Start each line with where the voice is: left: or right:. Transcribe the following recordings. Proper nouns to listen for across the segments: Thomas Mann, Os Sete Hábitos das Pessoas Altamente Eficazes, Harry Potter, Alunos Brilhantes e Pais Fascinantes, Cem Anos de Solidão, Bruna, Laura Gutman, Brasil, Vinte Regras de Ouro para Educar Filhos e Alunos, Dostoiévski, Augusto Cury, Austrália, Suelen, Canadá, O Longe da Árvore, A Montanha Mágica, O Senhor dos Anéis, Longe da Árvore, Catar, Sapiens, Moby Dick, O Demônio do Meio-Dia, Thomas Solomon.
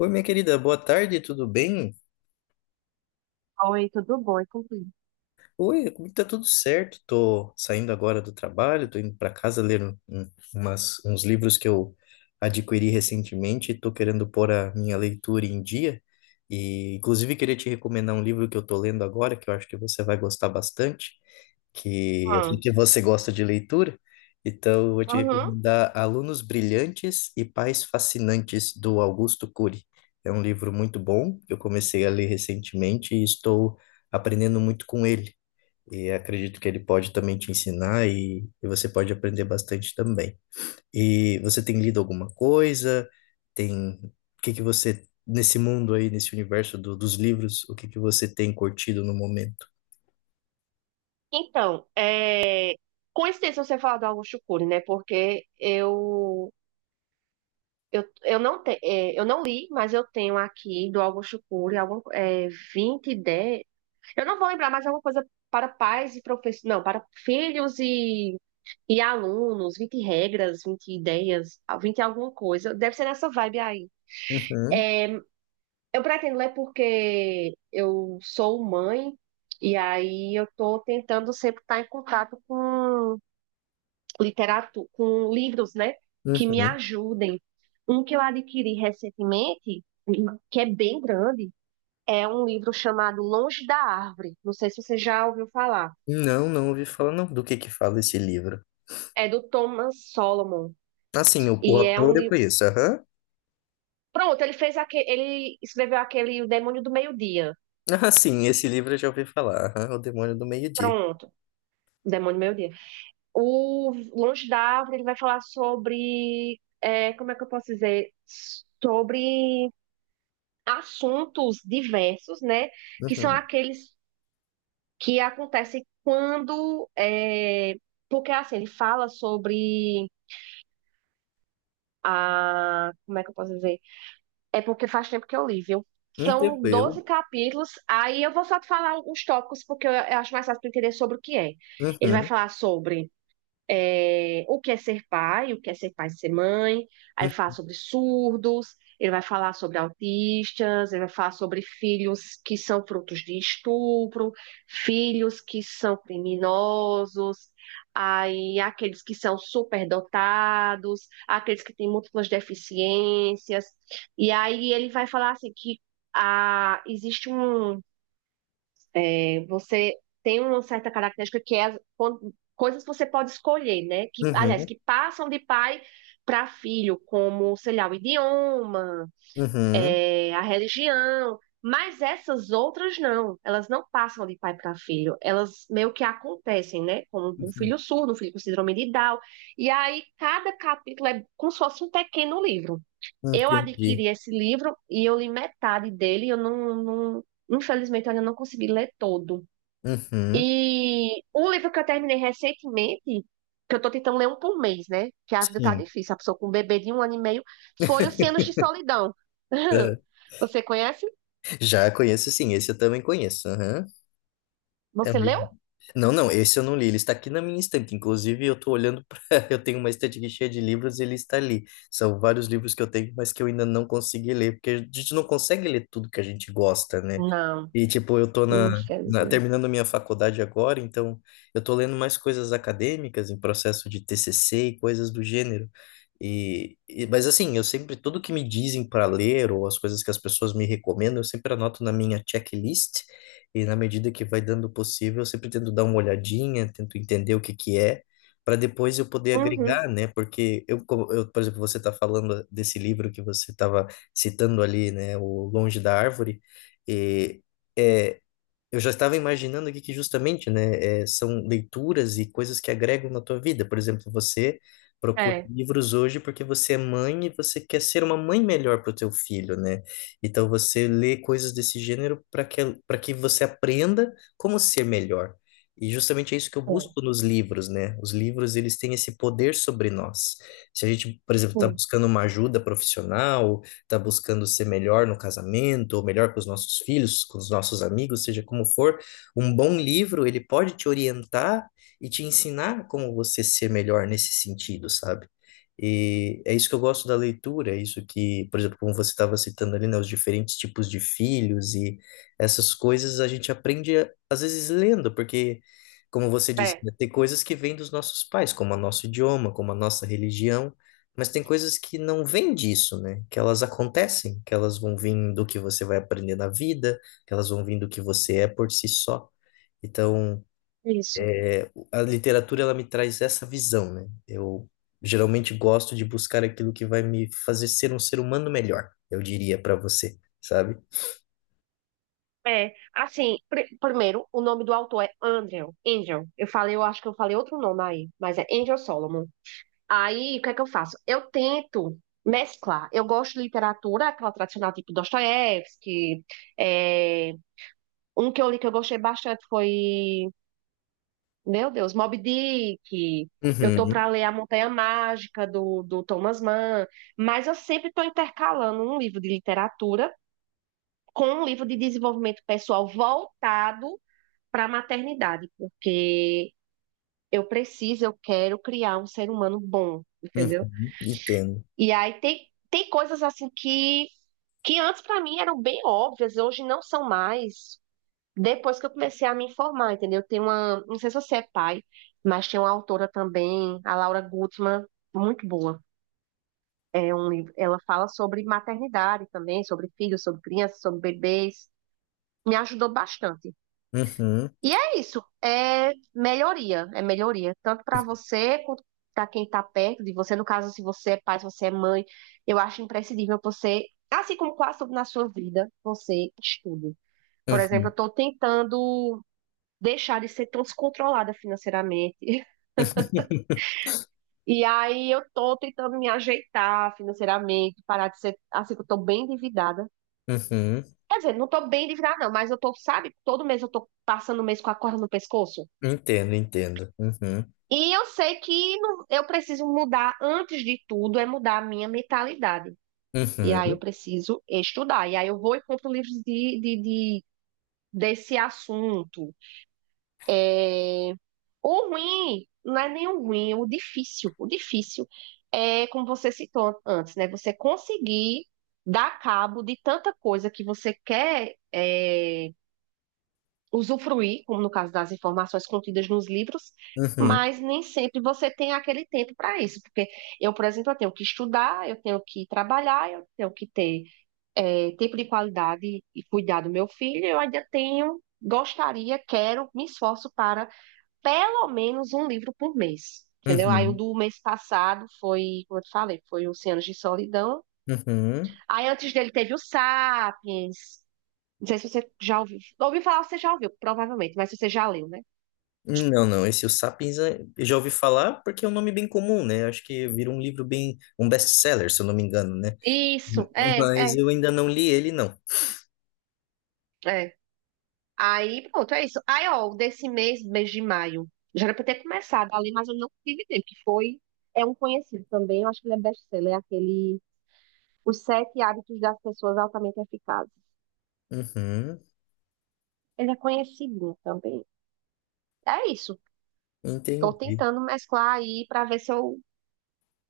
left: Oi, minha querida, boa tarde, tudo bem?
right: Oi, tudo bom? E contigo?
left: Oi, comigo tá tudo certo. Tô saindo agora do trabalho, tô indo para casa ler uns livros que eu adquiri recentemente. Tô querendo pôr a minha leitura em dia. E, inclusive, queria te recomendar um livro que eu tô lendo agora, que eu acho que você vai gostar bastante, que eu sei
right: Hum.
left: que você gosta de leitura. Então, eu vou te
right: Uhum.
left: recomendar Alunos Brilhantes e Pais Fascinantes, do Augusto Cury. É um livro muito bom, que eu comecei a ler recentemente e estou aprendendo muito com ele. E acredito que ele pode também te ensinar e você pode aprender bastante também. E você tem lido alguma coisa? Tem, o que que você, nesse mundo aí, nesse universo dos livros, o que que você tem curtido no momento?
right: Então, coincidência você falar do Augusto Cury, né? Porque eu, eu não li, mas eu tenho aqui do Augusto Cury algum, 20 ideias. Eu não vou lembrar, mas alguma coisa para pais e professores, não, para filhos e alunos, 20 regras, 20 ideias, 20 alguma coisa. Deve ser nessa vibe aí.
left: Uhum,
right: É, Eu pretendo ler porque eu sou mãe e aí eu estou tentando sempre estar em contato com literatura, com livros, né, que me
left: uhum.
right: ajudem. Um que eu adquiri recentemente, que é bem grande, é um livro chamado Longe da Árvore. Não sei se você já ouviu falar.
left: Não, não ouvi falar não. Do que fala esse livro?
right: É do Thomas Solomon
left: Assim, o
right: e é um
left: autor eu
right: livro.
left: conheço, aham.
right: Pronto, ele escreveu aquele O Demônio do Meio-Dia.
left: Ah, sim, esse livro eu já ouvi falar, aham, O Demônio do Meio-Dia.
right: Pronto, O Demônio do Meio-Dia. O Longe da Árvore, ele vai falar sobre, como é que eu posso dizer? Sobre assuntos diversos, né? Que são
left: Uhum.
right: aqueles que acontecem quando. Porque, assim, ele fala sobre a. Como é que eu posso dizer? É porque faz tempo que eu li, viu? São
left: Tranquilo.
right: 12 capítulos. Aí eu vou só te falar alguns tópicos, porque eu acho mais fácil para entender sobre o que é. Ele vai
left: Uhum.
right: falar sobre o que é ser pai, o que é ser pai e ser mãe, aí fala
left: Hum.
right: sobre surdos, ele vai falar sobre autistas, ele vai falar sobre filhos que são frutos de estupro, filhos que são criminosos, aí aqueles que são superdotados, aqueles que têm múltiplas deficiências, e aí ele vai falar assim que ah, existe um, você tem uma certa característica que é coisas que você pode escolher, né? Que, aliás,
left: Uhum.
right: que passam de pai para filho, como, sei lá, o idioma,
left: Uhum.
right: a religião. Mas essas outras não, elas não passam de pai para filho, elas meio que acontecem, né? Como um
left: Uhum.
right: filho surdo, um filho com síndrome de Down. E aí cada capítulo é como se fosse um pequeno livro. Eu
left: Entendi.
right: adquiri esse livro e eu li metade dele, eu infelizmente eu ainda não consegui ler todo.
left: Uhum.
right: E um livro que eu terminei recentemente, que eu tô tentando ler um por mês, né? Que a vida tá
left: Sim.
right: difícil, a pessoa com um bebê de 1 ano e meio, foi o Cem Anos de Solidão. Você conhece?
left: Já conheço, sim, esse eu também conheço, aham. É um
right: Você
left: livro.
right: leu?
left: Não, não, esse eu não li, ele está aqui na minha estante. Inclusive, eu tô olhando para. Eu tenho uma estante aqui cheia de livros e ele está ali. São vários livros que eu tenho, mas que eu ainda não consegui ler, porque a gente não consegue ler tudo que a gente gosta, né?
right: Não,
left: E, tipo, eu tô
right: infelizmente.
left: terminando minha faculdade agora, então eu tô lendo mais coisas acadêmicas em processo de TCC e coisas do gênero. Mas assim, eu sempre, tudo que me dizem para ler ou as coisas que as pessoas me recomendam, eu sempre anoto na minha checklist e na medida que vai dando possível, eu sempre tento dar uma olhadinha, tento entender o que que é, para depois eu poder
right: Uhum,
left: agregar, né? Porque eu, por exemplo, você está falando desse livro que você estava citando ali, né, O Longe da Árvore, é, eu já estava imaginando aqui que justamente, né, é, são leituras e coisas que agregam na tua vida. Por exemplo, você procura
right: é,
left: livros hoje porque você é mãe e você quer ser uma mãe melhor para o teu filho, né? Então você lê coisas desse gênero para que você aprenda como ser melhor. E justamente é isso que eu
right: é,
left: busco nos livros, né? Os livros, eles têm esse poder sobre nós. Se a gente, por exemplo, está
right: sim,
left: buscando uma ajuda profissional, está buscando ser melhor no casamento, ou melhor com os nossos filhos, com os nossos amigos, seja como for, um bom livro, ele pode te orientar e te ensinar como você ser melhor nesse sentido, sabe? E é isso que eu gosto da leitura, é isso que, por exemplo, como você estava citando ali, né, os diferentes tipos de filhos e essas coisas a gente aprende, às vezes, lendo, porque, como você disse,
right: é,
left: né, tem coisas que vêm dos nossos pais, como o nosso idioma, como a nossa religião, mas tem coisas que não vêm disso, né? Que elas acontecem, que elas vão vir do que você vai aprender na vida, que elas vão vir do que você é por si só. Então,
right: isso.
left: é, a literatura ela me traz essa visão, né? Eu geralmente gosto de buscar aquilo que vai me fazer ser um ser humano melhor, eu diria para você, sabe?
right: Assim, primeiro, o nome do autor é Andrew, Angel. Eu falei, eu acho que eu falei outro nome aí, mas é Angel Solomon. Aí, o que é que eu faço? Eu tento mesclar. Eu gosto de literatura, aquela tradicional, tipo Dostoiévski. é, Um que eu li que eu gostei bastante foi, meu Deus, Moby Dick. Eu tô
left: Uhum,
right: para ler A Montanha Mágica, do Thomas Mann. Mas eu sempre estou intercalando um livro de literatura com um livro de desenvolvimento pessoal voltado para a maternidade, porque eu preciso, eu quero criar um ser humano bom, entendeu?
left: uhum, entendo.
right: E aí tem coisas assim que antes para mim eram bem óbvias, hoje não são mais. Depois que eu comecei a me informar, entendeu? Tem uma, não sei se você é pai, mas tem uma autora também, a Laura Gutman, muito boa. É um livro, ela fala sobre maternidade também, sobre filhos, sobre crianças, sobre bebês. Me ajudou bastante.
left: Uhum,
right: E é isso, é melhoria, tanto para você quanto para quem está perto de você. No caso, se você é pai, se você é mãe, eu acho imprescindível você, assim como quase tudo na sua vida, você estude. Por exemplo, eu
left: uhum,
right: estou tentando deixar de ser tão descontrolada financeiramente. E aí eu estou tentando me ajeitar financeiramente, parar de ser assim que eu estou bem endividada.
left: uhum,
right: Quer dizer, não estou bem endividada, não, mas eu tô, sabe, todo mês eu estou passando o mês com a corda no pescoço.
left: entendo, entendo. Uhum,
right: E eu sei que eu preciso mudar, antes de tudo, é mudar a minha mentalidade. E aí eu
left: uhum,
right: preciso estudar. E aí eu vou e compro livros desse assunto. O ruim, não é nem o ruim, é o difícil. O difícil é, como você citou antes, né? Você conseguir dar cabo de tanta coisa que você quer, usufruir, como no caso das informações contidas nos livros,
left: uhum,
right: mas nem sempre você tem aquele tempo para isso, porque eu, por exemplo, eu tenho que estudar, eu tenho que trabalhar, eu tenho que ter tempo de qualidade e cuidar do meu filho, eu ainda tenho, gostaria, quero, me esforço para pelo menos um livro por mês. Entendeu? Aí o
left: uhum,
right: do mês passado foi, como eu te falei, foi o 100 anos de solidão.
left: uhum.
right: Aí antes dele teve o Sapiens. Não sei se você já ouviu. Ouvi falar, você já ouviu, provavelmente, mas se você já leu, né?
left: Não, não, esse O Sapiens é- eu já ouvi falar porque é um nome bem comum, né? Acho que virou um livro bem, um best-seller, se eu não me engano, né? M-
right: Isso,
left: mas
right: é,
left: eu ainda não li ele, não.
right: é. Aí, pronto, é isso. Aí, ó, desse mês, mês de maio, já era pra eu ter começado ali, mas eu não tive tempo, que foi, é um conhecido também, eu acho que ele é best-seller, é aquele, Os Sete Hábitos das Pessoas Altamente Eficazes.
left: Uhum,
right: Ele é conhecido também. É isso, tô
left: entendi.
right: tentando mesclar aí pra ver se eu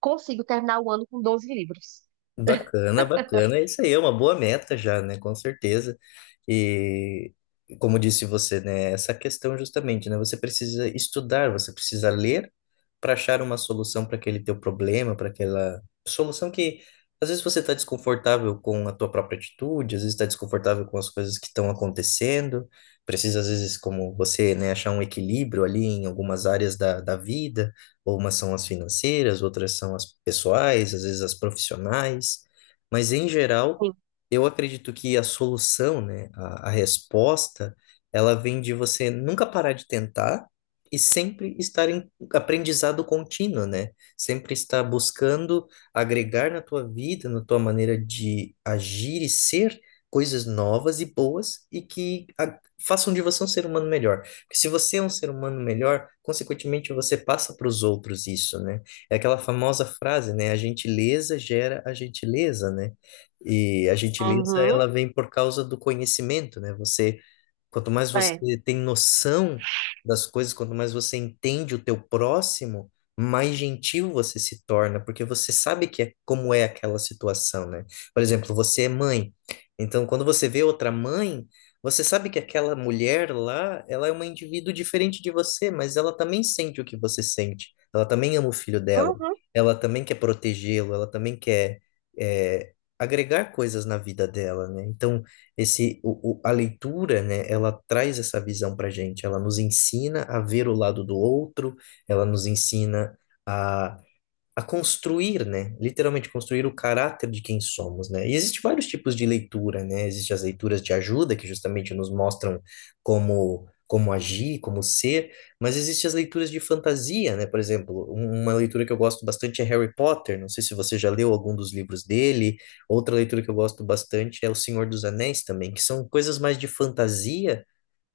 right: consigo terminar o ano com 12 livros.
left: Bacana, bacana. É. Isso aí é uma boa meta já, né? Com certeza. E como disse você, né? Essa questão justamente, né? Você precisa estudar, você precisa ler para achar uma solução para aquele teu problema, para aquela solução que às vezes você está desconfortável com a tua própria atitude, às vezes está desconfortável com as coisas que estão acontecendo. Precisa às vezes, como você, né? Achar um equilíbrio ali em algumas áreas da vida. Ou umas são as financeiras, outras são as pessoais, às vezes as profissionais. Mas, em geral,
right: Sim.
left: eu acredito que a solução, né, a resposta, ela vem de você nunca parar de tentar e sempre estar em aprendizado contínuo, né? Sempre estar buscando agregar na tua vida, na tua maneira de agir e ser coisas novas e boas e que a- façam de você um ser humano melhor. Porque se você é um ser humano melhor, consequentemente você passa para os outros isso, né? É aquela famosa frase, né? A gentileza gera a gentileza, né? E a gentileza,
right: Uhum,
left: ela vem por causa do conhecimento, né? Você, quanto mais
right: é.
left: você tem noção das coisas, quanto mais você entende o teu próximo, mais gentil você se torna, porque você sabe que é, como é aquela situação, né? Por exemplo, você é mãe. Então, quando você vê outra mãe, você sabe que aquela mulher lá, ela é uma indivíduo diferente de você, mas ela também sente o que você sente. Ela também ama o filho dela.
right: Uhum,
left: Ela também quer protegê-lo. Ela também quer é, agregar coisas na vida dela, né? Então, a leitura, né? Ela traz essa visão pra gente. Ela nos ensina a ver o lado do outro. Ela nos ensina a construir, né? Literalmente construir o caráter de quem somos, né? E existem vários tipos de leitura, né? Existem as leituras de ajuda, que justamente nos mostram como agir, como ser, mas existem as leituras de fantasia, né? Por exemplo, uma leitura que eu gosto bastante é Harry Potter, não sei se você já leu algum dos livros dele. Outra leitura que eu gosto bastante é O Senhor dos Anéis também, que são coisas mais de fantasia,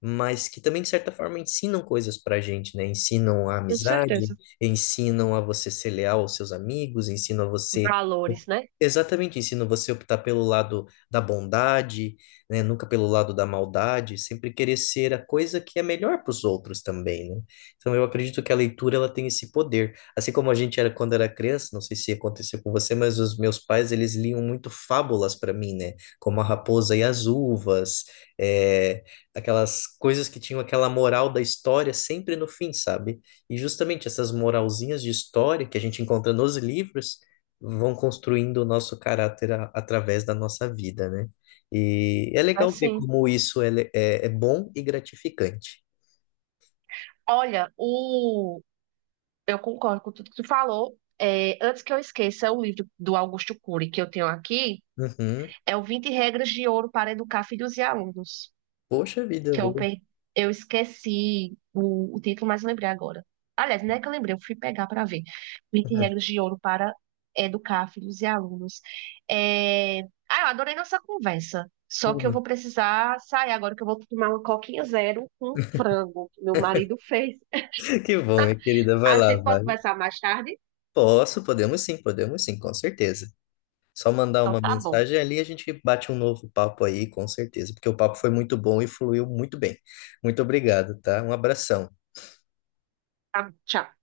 left: mas que também, de certa forma, ensinam coisas pra gente, né? Ensinam a
right: com
left: amizade,
right: certeza.
left: ensinam a você ser leal aos seus amigos, ensinam a você.
right: Valores, né?
left: Exatamente, ensinam você a optar pelo lado da bondade, né? Nunca pelo lado da maldade, sempre querer ser a coisa que é melhor para os outros também, né? Então eu acredito que a leitura ela tem esse poder. Assim como a gente era quando era criança, não sei se aconteceu com você, mas os meus pais eles liam muito fábulas para mim, né? Como a Raposa e as Uvas, eh, aquelas coisas que tinham aquela moral da história sempre no fim, sabe? E justamente essas moralzinhas de história que a gente encontra nos livros vão construindo o nosso caráter a- através da nossa vida, né? E é
right: É
left: legal ver
right: sim.
left: como isso é, é bom e gratificante.
right: Olha, o eu concordo com tudo que tu falou. Antes que eu esqueça, o livro do Augusto Cury que eu tenho aqui
left: Uhum.
right: é o Vinte Regras de Ouro para Educar Filhos e Alunos,
left: Poxa vida, eu
right: que eu,
left: vou.
right: eu esqueci o título, mas eu lembrei agora. Aliás, não é que eu lembrei, eu fui pegar para ver. Vinte Regras de Ouro para Educar Filhos e Alunos. É, Ah, eu adorei nossa conversa. Só que eu vou precisar sair agora, que eu vou tomar uma coquinha zero com frango que meu marido fez.
left: Que bom, minha querida. Vai
right: A
left: lá,
right: gente pode
left: vai.
right: conversar mais tarde?
left: Posso, podemos sim, com certeza. Só mandar
right: Então
left: uma
right: tá bom.
left: mensagem ali, a gente bate um novo papo aí, com certeza, porque o papo foi muito bom e fluiu muito bem. Muito obrigado, tá? Um abração.
right: Tá, tchau.